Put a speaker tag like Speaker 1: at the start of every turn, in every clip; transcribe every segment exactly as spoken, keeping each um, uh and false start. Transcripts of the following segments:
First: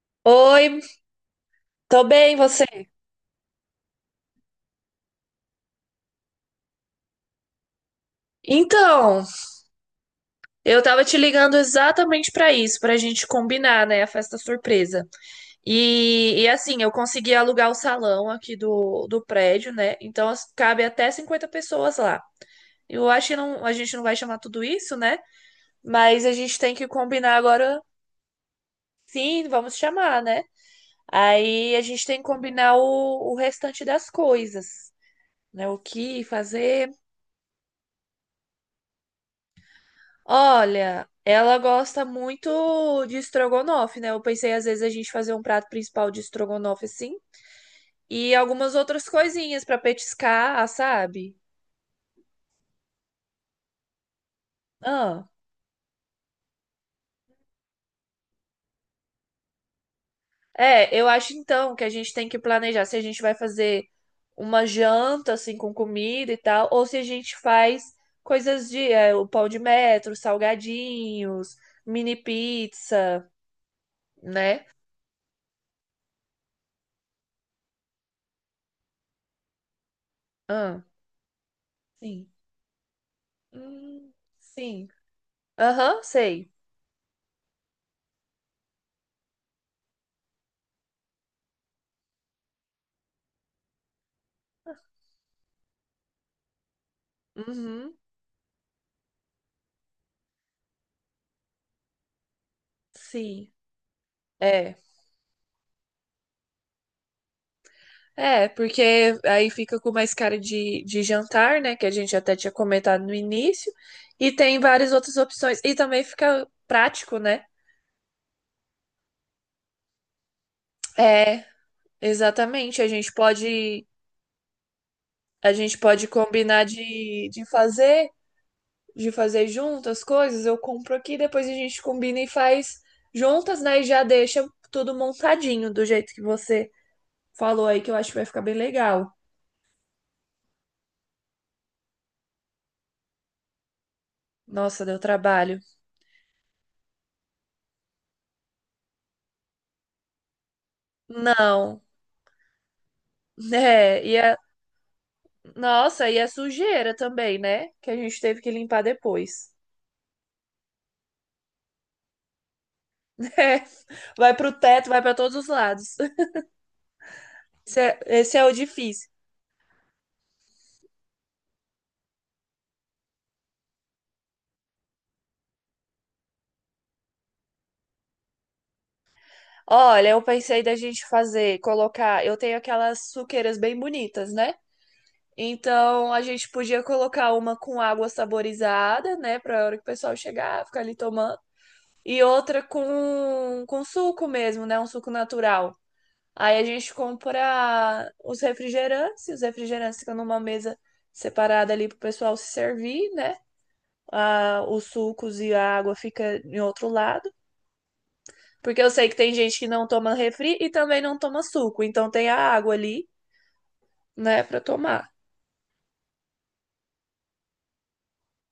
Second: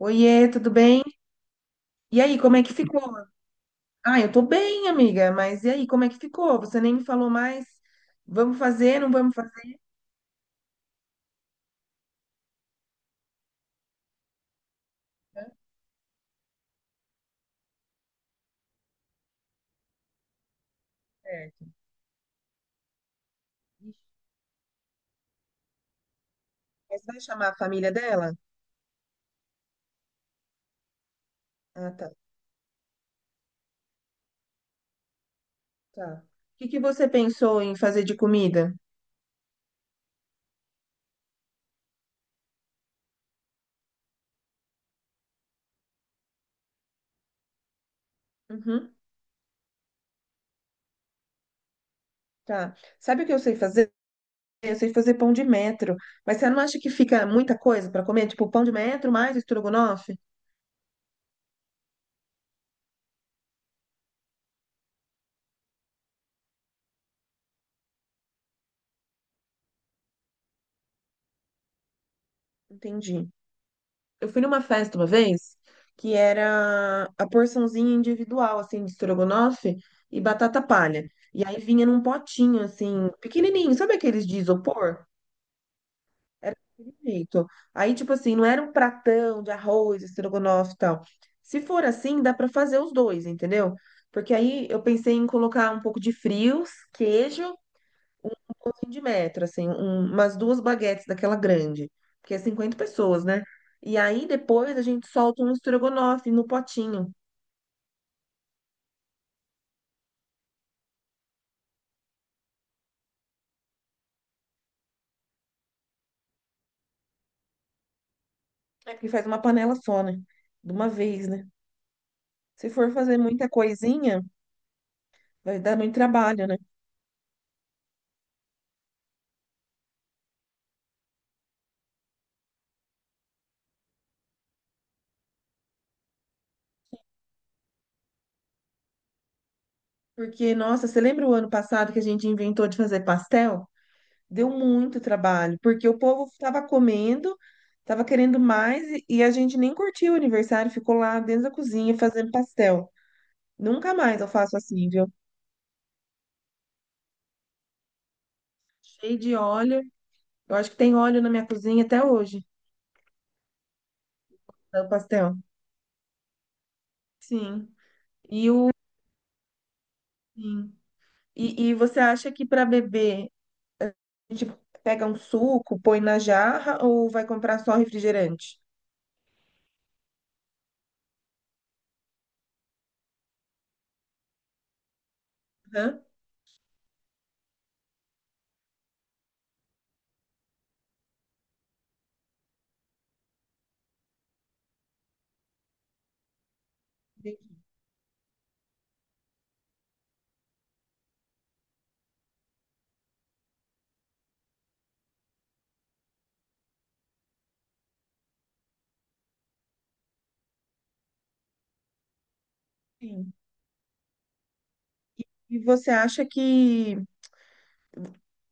Speaker 1: Oiê,
Speaker 2: Oi,
Speaker 1: tudo bem?
Speaker 2: tô
Speaker 1: E
Speaker 2: bem,
Speaker 1: aí, como é
Speaker 2: você?
Speaker 1: que ficou? Ah, eu tô bem, amiga, mas e aí, como é que ficou? Você nem me falou mais. Vamos fazer, não
Speaker 2: Então,
Speaker 1: vamos fazer
Speaker 2: eu tava te ligando exatamente pra isso, pra gente combinar, né, a festa surpresa. E, e assim, eu consegui alugar o salão aqui do, do prédio, né? Então as- cabe até cinquenta
Speaker 1: certo.
Speaker 2: pessoas lá. Eu acho que não, a gente não vai chamar tudo isso, né? Mas a gente tem que
Speaker 1: Mas vai
Speaker 2: combinar
Speaker 1: chamar a
Speaker 2: agora.
Speaker 1: família dela?
Speaker 2: Sim, vamos chamar, né? Aí a
Speaker 1: Ah,
Speaker 2: gente
Speaker 1: tá,
Speaker 2: tem que combinar o, o restante das coisas, né? O
Speaker 1: tá.
Speaker 2: que
Speaker 1: O que que
Speaker 2: fazer.
Speaker 1: você pensou em fazer de comida?
Speaker 2: Olha, ela gosta muito de estrogonofe, né? Eu pensei às vezes a gente fazer um prato principal de estrogonofe assim e algumas
Speaker 1: Uhum,
Speaker 2: outras coisinhas pra petiscar, sabe?
Speaker 1: tá. Sabe o que eu sei fazer? Eu sei fazer
Speaker 2: Ah,
Speaker 1: pão de metro, mas você não acha que fica muita coisa pra comer? Tipo, pão de metro mais estrogonofe?
Speaker 2: é, eu acho então que a gente tem que planejar se a gente vai fazer uma janta assim com comida e tal ou se a gente faz coisas de é, o pão de metro, salgadinhos, mini pizza,
Speaker 1: Entendi. Eu fui numa
Speaker 2: né?
Speaker 1: festa uma vez que era a porçãozinha individual, assim, de estrogonofe e batata
Speaker 2: Ah,
Speaker 1: palha. E aí vinha num
Speaker 2: sim.
Speaker 1: potinho, assim, pequenininho, sabe
Speaker 2: Hum,
Speaker 1: aqueles de
Speaker 2: sim.
Speaker 1: isopor?
Speaker 2: Aham, sei.
Speaker 1: Era daquele jeito. Aí, tipo assim, não era um pratão de arroz, estrogonofe e tal. Se for assim, dá pra fazer os dois, entendeu? Porque aí eu pensei em colocar um pouco de frios, queijo
Speaker 2: Uhum.
Speaker 1: um pãozinho de metro, assim, um- umas duas baguetes daquela grande, porque é cinquenta pessoas, né?
Speaker 2: Sim,
Speaker 1: E aí
Speaker 2: é.
Speaker 1: depois a gente solta um estrogonofe no potinho.
Speaker 2: É, porque aí fica com mais cara de, de jantar, né? Que a gente até tinha comentado no início. E tem várias outras opções. E também fica prático, né?
Speaker 1: É porque faz uma panela só, né? De uma vez,
Speaker 2: É,
Speaker 1: né? Se
Speaker 2: exatamente. A
Speaker 1: for
Speaker 2: gente
Speaker 1: fazer muita
Speaker 2: pode,
Speaker 1: coisinha,
Speaker 2: a
Speaker 1: vai dar
Speaker 2: gente
Speaker 1: muito
Speaker 2: pode
Speaker 1: trabalho, né?
Speaker 2: combinar de, de fazer, de fazer junto as coisas. Eu compro aqui, depois a gente combina e faz juntas, né? E já deixa tudo montadinho do jeito que você falou aí, que eu acho que vai ficar bem legal.
Speaker 1: Porque, nossa, você lembra o ano passado que a gente inventou de fazer pastel? Deu
Speaker 2: Nossa, deu
Speaker 1: muito
Speaker 2: trabalho.
Speaker 1: trabalho, porque o povo estava comendo, estava querendo mais e e a gente nem curtiu o aniversário, ficou lá dentro da
Speaker 2: Não.
Speaker 1: cozinha fazendo pastel. Nunca
Speaker 2: É, e
Speaker 1: mais eu
Speaker 2: a...
Speaker 1: faço assim, viu?
Speaker 2: Nossa, e a sujeira também, né? Que a gente teve que limpar
Speaker 1: Cheio de
Speaker 2: depois.
Speaker 1: óleo. Eu acho que tem óleo na minha cozinha até hoje,
Speaker 2: Vai pro teto,
Speaker 1: do
Speaker 2: vai pra todos
Speaker 1: pastel.
Speaker 2: os lados.
Speaker 1: Sim.
Speaker 2: Esse é, esse é
Speaker 1: E
Speaker 2: o
Speaker 1: o
Speaker 2: difícil.
Speaker 1: sim. E, e você acha que para beber a gente pega um suco, põe na jarra ou vai comprar só refrigerante?
Speaker 2: Olha, eu pensei da gente fazer, colocar. Eu tenho aquelas suqueiras bem bonitas, né?
Speaker 1: Hã?
Speaker 2: Então a gente podia colocar uma com água saborizada, né? Pra hora que o pessoal chegar, ficar ali tomando. E outra com, com suco mesmo, né? Um suco natural. Aí a gente
Speaker 1: Entendi.
Speaker 2: compra os refrigerantes, e os refrigerantes ficam numa mesa separada ali pro pessoal se servir, né? Ah, os sucos e a água fica em outro lado, porque eu sei que tem gente que não toma refri e também não toma suco, então tem a água ali,
Speaker 1: Sim.
Speaker 2: né, pra tomar.
Speaker 1: E você acha que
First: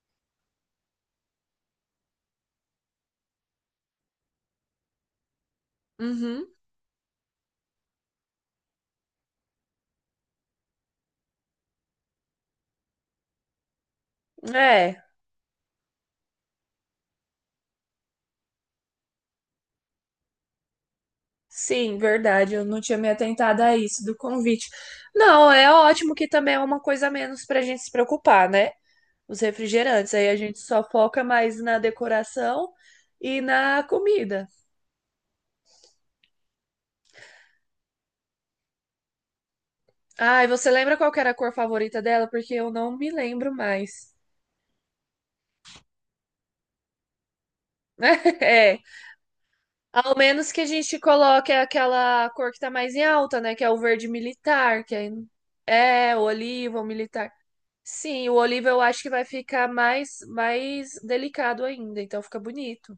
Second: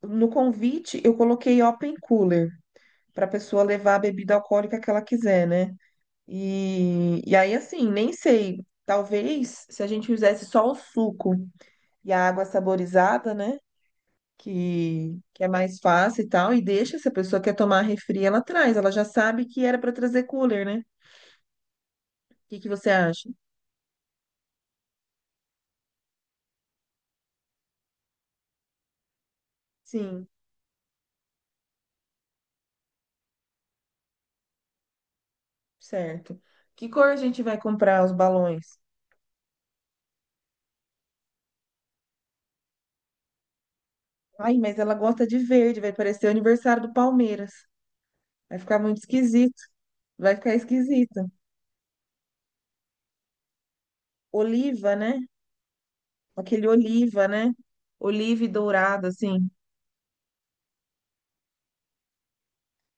Speaker 1: no convite eu coloquei open cooler para a pessoa levar a bebida alcoólica que ela quiser, né?
Speaker 2: Uhum.
Speaker 1: E, e aí, assim, nem sei. Talvez se a gente fizesse só o suco e a água saborizada, né?
Speaker 2: É,
Speaker 1: que, que é mais fácil e tal, e deixa, se a pessoa quer tomar refri, ela traz, ela já sabe que era para trazer cooler, né? O
Speaker 2: sim, verdade,
Speaker 1: que
Speaker 2: eu
Speaker 1: que
Speaker 2: não
Speaker 1: você
Speaker 2: tinha me
Speaker 1: acha?
Speaker 2: atentado a isso do convite. Não, é ótimo que também é uma coisa a menos pra gente se preocupar, né? Os refrigerantes.
Speaker 1: Sim,
Speaker 2: Aí a gente só foca mais na decoração e na comida.
Speaker 1: certo. Que cor a gente vai comprar os balões?
Speaker 2: Ai, você lembra qual que era a cor favorita dela? Porque eu não me lembro mais.
Speaker 1: Ai, mas ela gosta de verde, vai parecer o aniversário do Palmeiras. Vai ficar
Speaker 2: É,
Speaker 1: muito esquisito,
Speaker 2: ao
Speaker 1: vai
Speaker 2: menos
Speaker 1: ficar
Speaker 2: que a gente
Speaker 1: esquisito.
Speaker 2: coloque aquela cor que tá mais em alta, né? Que é o verde militar, que
Speaker 1: Oliva,
Speaker 2: aí-
Speaker 1: né?
Speaker 2: é o
Speaker 1: Aquele
Speaker 2: oliva, o
Speaker 1: oliva,
Speaker 2: militar.
Speaker 1: né?
Speaker 2: Sim, o
Speaker 1: Oliva e
Speaker 2: oliva eu acho
Speaker 1: dourado,
Speaker 2: que vai
Speaker 1: assim.
Speaker 2: ficar mais mais delicado ainda, então fica bonito.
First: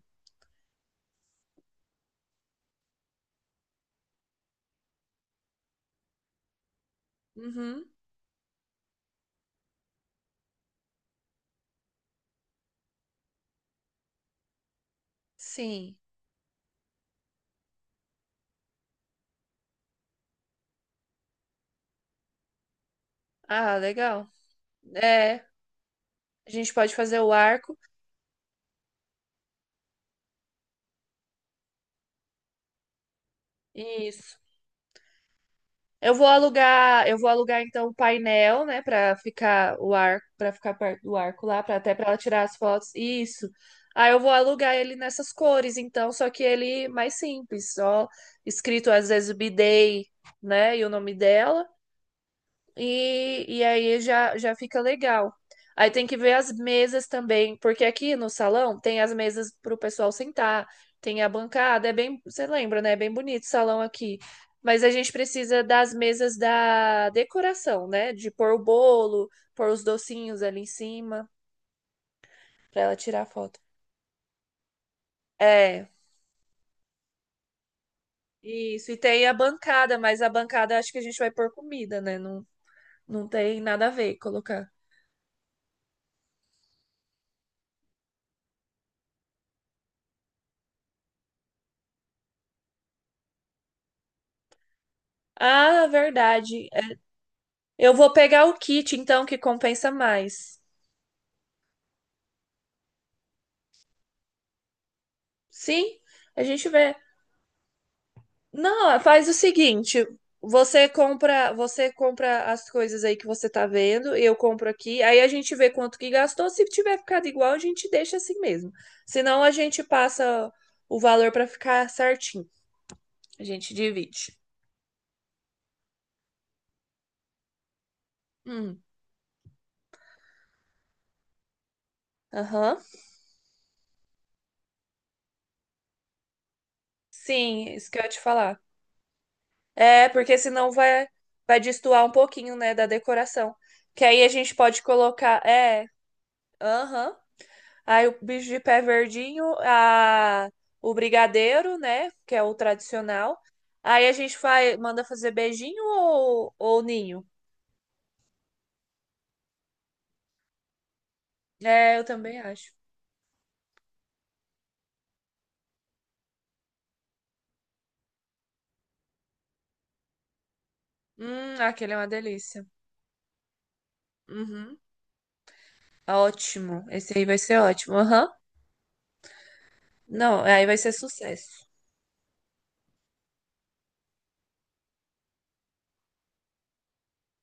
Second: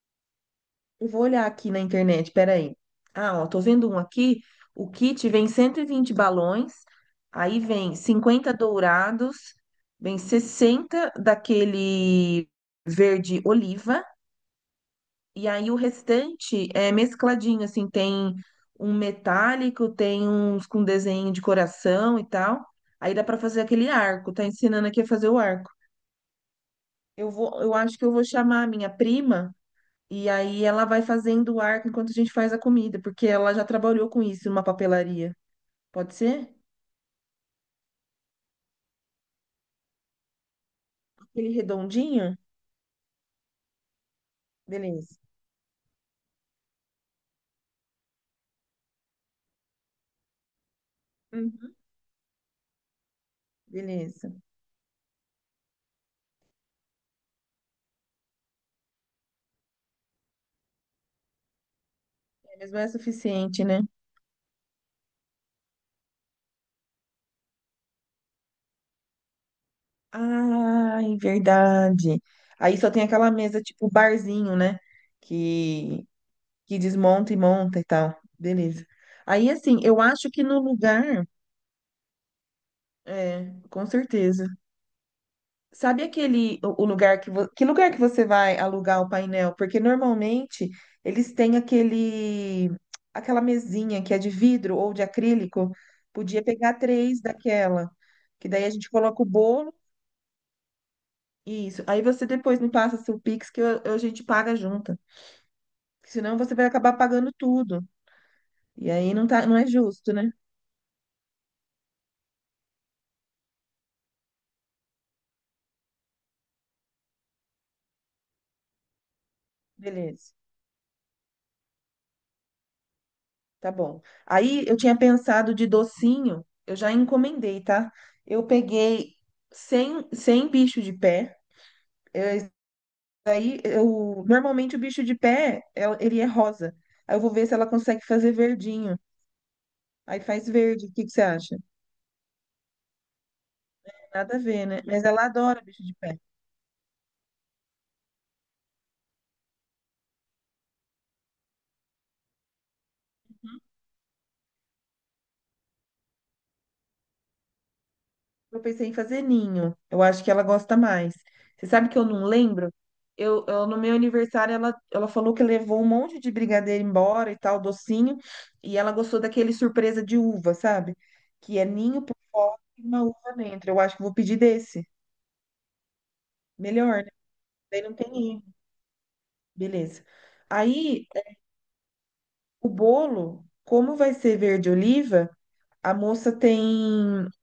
Speaker 1: Eu vou olhar aqui na internet, peraí. Ah, ó, tô vendo um aqui. O kit vem cento e vinte balões, aí
Speaker 2: Uhum,
Speaker 1: vem cinquenta dourados, vem sessenta daquele verde oliva, e aí o
Speaker 2: sim.
Speaker 1: restante é mescladinho, assim, tem um metálico, tem uns com desenho de coração e tal. Aí dá pra fazer
Speaker 2: Ah,
Speaker 1: aquele
Speaker 2: legal.
Speaker 1: arco, tá ensinando aqui a fazer o
Speaker 2: É,
Speaker 1: arco.
Speaker 2: a gente pode fazer
Speaker 1: Eu
Speaker 2: o
Speaker 1: vou, eu
Speaker 2: arco.
Speaker 1: acho que eu vou chamar a minha prima e aí ela vai fazendo o arco enquanto a gente faz a comida, porque ela já trabalhou com
Speaker 2: Isso.
Speaker 1: isso numa papelaria. Pode
Speaker 2: Eu vou
Speaker 1: ser?
Speaker 2: alugar, eu vou alugar então o painel, né, para ficar o arco, para ficar perto do arco
Speaker 1: Aquele
Speaker 2: lá, para até para ela
Speaker 1: redondinho?
Speaker 2: tirar as fotos. Isso. Aí eu vou alugar ele
Speaker 1: Beleza.
Speaker 2: nessas cores, então, só que ele mais simples, só escrito às vezes B-Day, né, e o nome dela.
Speaker 1: Uhum.
Speaker 2: E, e aí
Speaker 1: Beleza.
Speaker 2: já, já fica legal. Aí tem que ver as mesas também, porque aqui no salão tem as mesas para o pessoal sentar, tem a bancada, é bem, você
Speaker 1: É, mas não
Speaker 2: lembra,
Speaker 1: é
Speaker 2: né? É bem bonito o
Speaker 1: suficiente,
Speaker 2: salão
Speaker 1: né?
Speaker 2: aqui. Mas a gente precisa das mesas da decoração, né? De pôr o bolo, pôr os docinhos ali em
Speaker 1: Ai,
Speaker 2: cima,
Speaker 1: verdade. Aí
Speaker 2: para
Speaker 1: só
Speaker 2: ela
Speaker 1: tem
Speaker 2: tirar
Speaker 1: aquela
Speaker 2: foto.
Speaker 1: mesa tipo barzinho, né?
Speaker 2: É,
Speaker 1: Que, que desmonta e monta e tal. Beleza.
Speaker 2: isso. E tem a
Speaker 1: Aí, assim,
Speaker 2: bancada,
Speaker 1: eu
Speaker 2: mas a
Speaker 1: acho que no
Speaker 2: bancada acho que a gente
Speaker 1: lugar,
Speaker 2: vai pôr comida, né? Não, não
Speaker 1: é,
Speaker 2: tem
Speaker 1: com
Speaker 2: nada a ver
Speaker 1: certeza.
Speaker 2: colocar.
Speaker 1: Sabe aquele o o lugar que vo- que lugar que você vai alugar o painel? Porque normalmente eles têm aquele aquela mesinha que é de vidro ou de acrílico.
Speaker 2: Ah,
Speaker 1: Podia
Speaker 2: verdade.
Speaker 1: pegar três daquela,
Speaker 2: Eu vou pegar
Speaker 1: que
Speaker 2: o
Speaker 1: daí a gente
Speaker 2: kit,
Speaker 1: coloca
Speaker 2: então,
Speaker 1: o
Speaker 2: que
Speaker 1: bolo
Speaker 2: compensa mais.
Speaker 1: e isso. Aí você depois me passa seu Pix que eu- eu- a gente paga junto.
Speaker 2: Sim,
Speaker 1: Senão
Speaker 2: a
Speaker 1: você vai
Speaker 2: gente
Speaker 1: acabar
Speaker 2: vê.
Speaker 1: pagando tudo. E
Speaker 2: Não,
Speaker 1: aí não
Speaker 2: faz o
Speaker 1: tá, não é
Speaker 2: seguinte:
Speaker 1: justo, né?
Speaker 2: você compra, você compra as coisas aí que você tá vendo, eu compro aqui, aí a gente vê quanto que gastou. Se tiver ficado igual, a gente deixa assim mesmo. Senão a gente
Speaker 1: Beleza.
Speaker 2: passa o valor pra ficar certinho. A
Speaker 1: Tá
Speaker 2: gente
Speaker 1: bom.
Speaker 2: divide.
Speaker 1: Aí eu tinha pensado de docinho, eu já encomendei, tá? Eu
Speaker 2: Hum,
Speaker 1: peguei cem, cem bicho de pé.
Speaker 2: aham.
Speaker 1: Aí eu normalmente o bicho de pé, é- ele é rosa. Aí eu vou ver se
Speaker 2: Sim,
Speaker 1: ela
Speaker 2: isso que eu
Speaker 1: consegue
Speaker 2: ia te
Speaker 1: fazer
Speaker 2: falar.
Speaker 1: verdinho.
Speaker 2: É,
Speaker 1: Aí
Speaker 2: porque
Speaker 1: faz
Speaker 2: senão
Speaker 1: verde. O que
Speaker 2: vai
Speaker 1: que você acha?
Speaker 2: vai destoar um pouquinho, né, da decoração. Que aí a
Speaker 1: Nada a
Speaker 2: gente
Speaker 1: ver,
Speaker 2: pode
Speaker 1: né? Mas ela
Speaker 2: colocar,
Speaker 1: adora bicho
Speaker 2: é.
Speaker 1: de pé.
Speaker 2: Aham. Aí o bicho de pé verdinho, a... o brigadeiro, né? Que é o tradicional. Aí a gente faz... manda fazer beijinho ou... ou ninho?
Speaker 1: Eu pensei em fazer ninho. Eu acho que ela gosta mais. Você sabe
Speaker 2: É,
Speaker 1: que
Speaker 2: eu
Speaker 1: eu não
Speaker 2: também acho.
Speaker 1: lembro? Eu, eu- no meu aniversário, ela, ela falou que levou um monte de brigadeiro embora e tal, docinho. E ela gostou daquele surpresa de uva, sabe?
Speaker 2: Hum,
Speaker 1: Que é
Speaker 2: aquele é
Speaker 1: ninho
Speaker 2: uma
Speaker 1: por fora
Speaker 2: delícia.
Speaker 1: e uma uva dentro. Eu acho que vou pedir
Speaker 2: Uhum.
Speaker 1: desse.
Speaker 2: Ótimo.
Speaker 1: Melhor, né?
Speaker 2: Esse aí vai ser
Speaker 1: Daí não
Speaker 2: ótimo.
Speaker 1: tem
Speaker 2: Aham.
Speaker 1: ninho. Beleza.
Speaker 2: Não, aí vai ser
Speaker 1: Aí, eh,
Speaker 2: sucesso.
Speaker 1: o bolo, como vai ser verde oliva, a moça tem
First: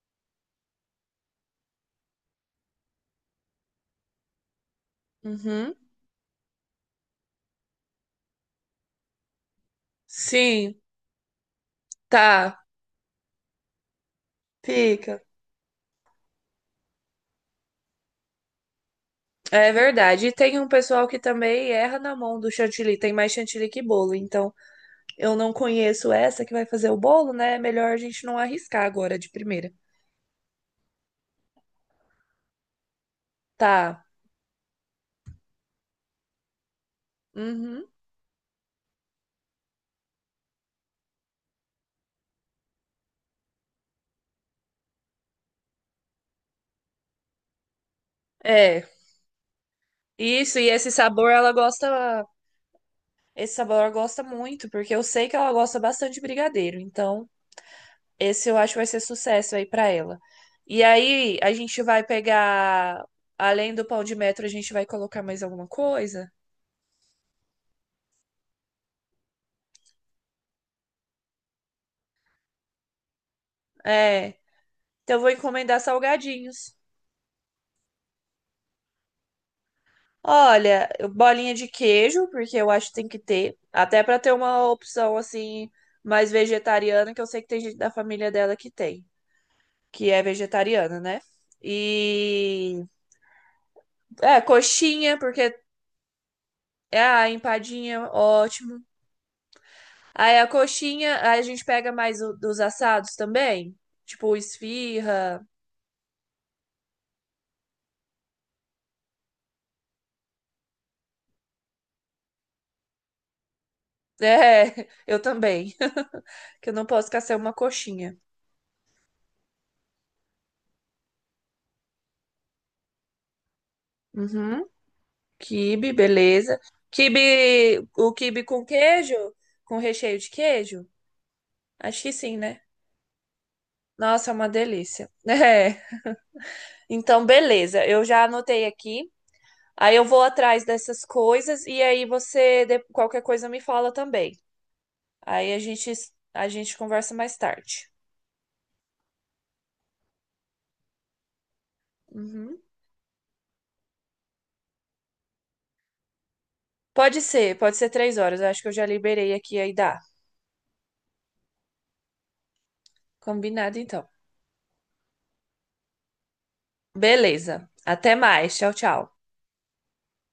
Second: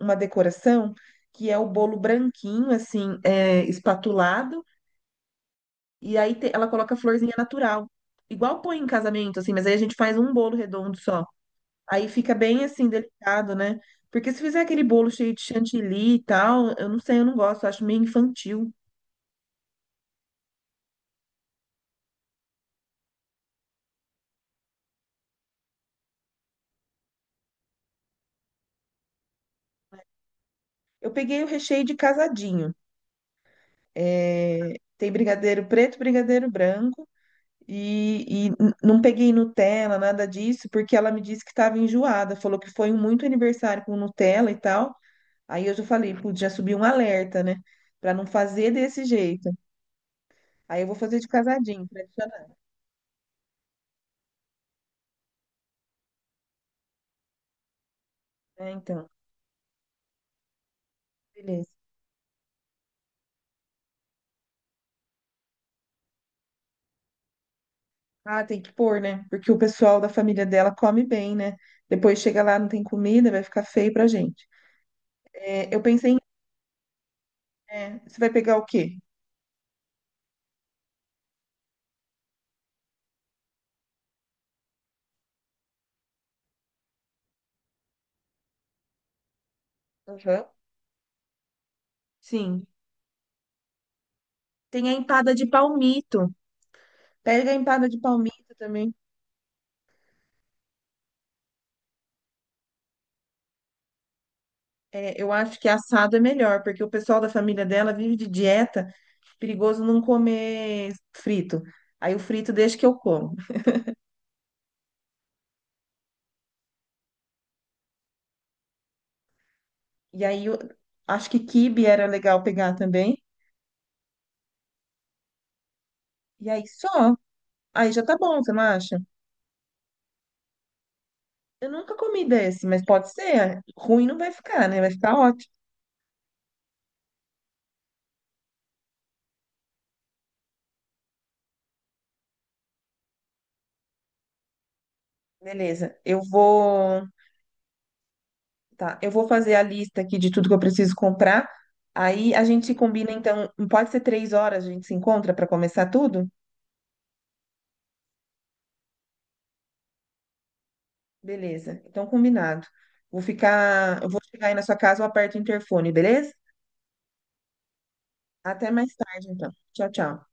Speaker 1: uma decoração que é o bolo branquinho, assim, eh, espatulado.
Speaker 2: Uhum.
Speaker 1: E aí te- ela coloca florzinha natural. Igual põe em casamento, assim, mas aí a gente faz um bolo
Speaker 2: Sim,
Speaker 1: redondo só. Aí fica bem
Speaker 2: tá.
Speaker 1: assim, delicado, né? Porque se fizer aquele bolo
Speaker 2: Fica.
Speaker 1: cheio de chantilly e tal, eu não sei, eu não gosto, eu acho meio infantil.
Speaker 2: É verdade. E tem um pessoal que também erra na mão do chantilly. Tem mais chantilly que bolo, então eu não conheço essa que vai fazer o bolo, né? É melhor a gente não arriscar agora de primeira.
Speaker 1: Eu peguei o recheio de casadinho.
Speaker 2: Tá.
Speaker 1: É, tem brigadeiro preto, brigadeiro branco.
Speaker 2: Uhum.
Speaker 1: E, e n- não peguei Nutella, nada disso, porque ela me disse que estava enjoada. Falou que foi um muito aniversário com Nutella e tal. Aí eu já falei, putz, já subiu um alerta, né? Pra não fazer
Speaker 2: É.
Speaker 1: desse jeito.
Speaker 2: Isso, e
Speaker 1: Aí eu
Speaker 2: esse
Speaker 1: vou fazer
Speaker 2: sabor
Speaker 1: de
Speaker 2: ela
Speaker 1: casadinho,
Speaker 2: gosta.
Speaker 1: tradicional,
Speaker 2: Esse sabor ela gosta muito, porque eu sei que ela gosta bastante de brigadeiro. Então, esse eu
Speaker 1: né?
Speaker 2: acho que vai ser
Speaker 1: Então,
Speaker 2: sucesso aí pra ela. E aí, a
Speaker 1: beleza.
Speaker 2: gente vai pegar. Além do pão de metro, a gente vai colocar mais alguma coisa?
Speaker 1: Ah, tem que pôr, né? Porque o pessoal da família dela come bem, né? Depois chega lá, não tem comida, vai ficar feio pra
Speaker 2: É.
Speaker 1: gente.
Speaker 2: Então, eu vou
Speaker 1: É,
Speaker 2: encomendar
Speaker 1: eu pensei em.
Speaker 2: salgadinhos.
Speaker 1: É, você vai pegar o quê?
Speaker 2: Olha, bolinha de queijo, porque eu acho que tem que ter, até pra ter uma opção assim mais vegetariana, que eu sei que tem gente da família dela que tem, que é
Speaker 1: Aham.
Speaker 2: vegetariana, né?
Speaker 1: Sim.
Speaker 2: E é
Speaker 1: Tem a
Speaker 2: coxinha,
Speaker 1: empada
Speaker 2: porque
Speaker 1: de palmito.
Speaker 2: é a
Speaker 1: Pega a empada de
Speaker 2: empadinha,
Speaker 1: palmito
Speaker 2: ótimo.
Speaker 1: também.
Speaker 2: Aí a coxinha, aí a gente pega mais o- dos assados também, tipo
Speaker 1: É, eu
Speaker 2: esfirra.
Speaker 1: acho que assado é melhor, porque o pessoal da família dela vive de dieta, perigoso não comer frito. Aí o frito deixa que eu como.
Speaker 2: É, eu também, que eu não posso ficar sem uma coxinha.
Speaker 1: E aí eu acho que quibe era legal pegar também.
Speaker 2: Uhum. Quibe,
Speaker 1: E
Speaker 2: beleza.
Speaker 1: aí só.
Speaker 2: Quibe,
Speaker 1: Aí já
Speaker 2: o
Speaker 1: tá bom,
Speaker 2: quibe
Speaker 1: você não
Speaker 2: com
Speaker 1: acha?
Speaker 2: queijo? Com recheio de queijo?
Speaker 1: Eu nunca
Speaker 2: Acho que
Speaker 1: comi
Speaker 2: sim, né?
Speaker 1: desse, mas pode ser. Ruim não
Speaker 2: Nossa, é
Speaker 1: vai
Speaker 2: uma
Speaker 1: ficar, né? Vai
Speaker 2: delícia.
Speaker 1: ficar ótimo.
Speaker 2: É. Então, beleza. Eu já anotei aqui. Aí eu vou atrás dessas coisas e aí você, de- qualquer coisa, me fala também. Aí a gente,
Speaker 1: Beleza. Eu
Speaker 2: a gente
Speaker 1: vou.
Speaker 2: conversa mais tarde.
Speaker 1: Tá, eu vou fazer a lista aqui de tudo que eu preciso comprar. Aí a
Speaker 2: Uhum.
Speaker 1: gente combina, então. Pode ser três horas, a gente se encontra para começar tudo?
Speaker 2: Pode ser, pode ser três horas. Eu acho que eu já liberei aqui aí dá.
Speaker 1: Beleza. Então, combinado. Vou
Speaker 2: Combinado,
Speaker 1: ficar.
Speaker 2: então.
Speaker 1: Eu vou chegar aí na sua casa, eu aperto o interfone, beleza?
Speaker 2: Beleza. Até mais.
Speaker 1: Até
Speaker 2: Tchau,
Speaker 1: mais
Speaker 2: tchau.
Speaker 1: tarde, então. Tchau, tchau.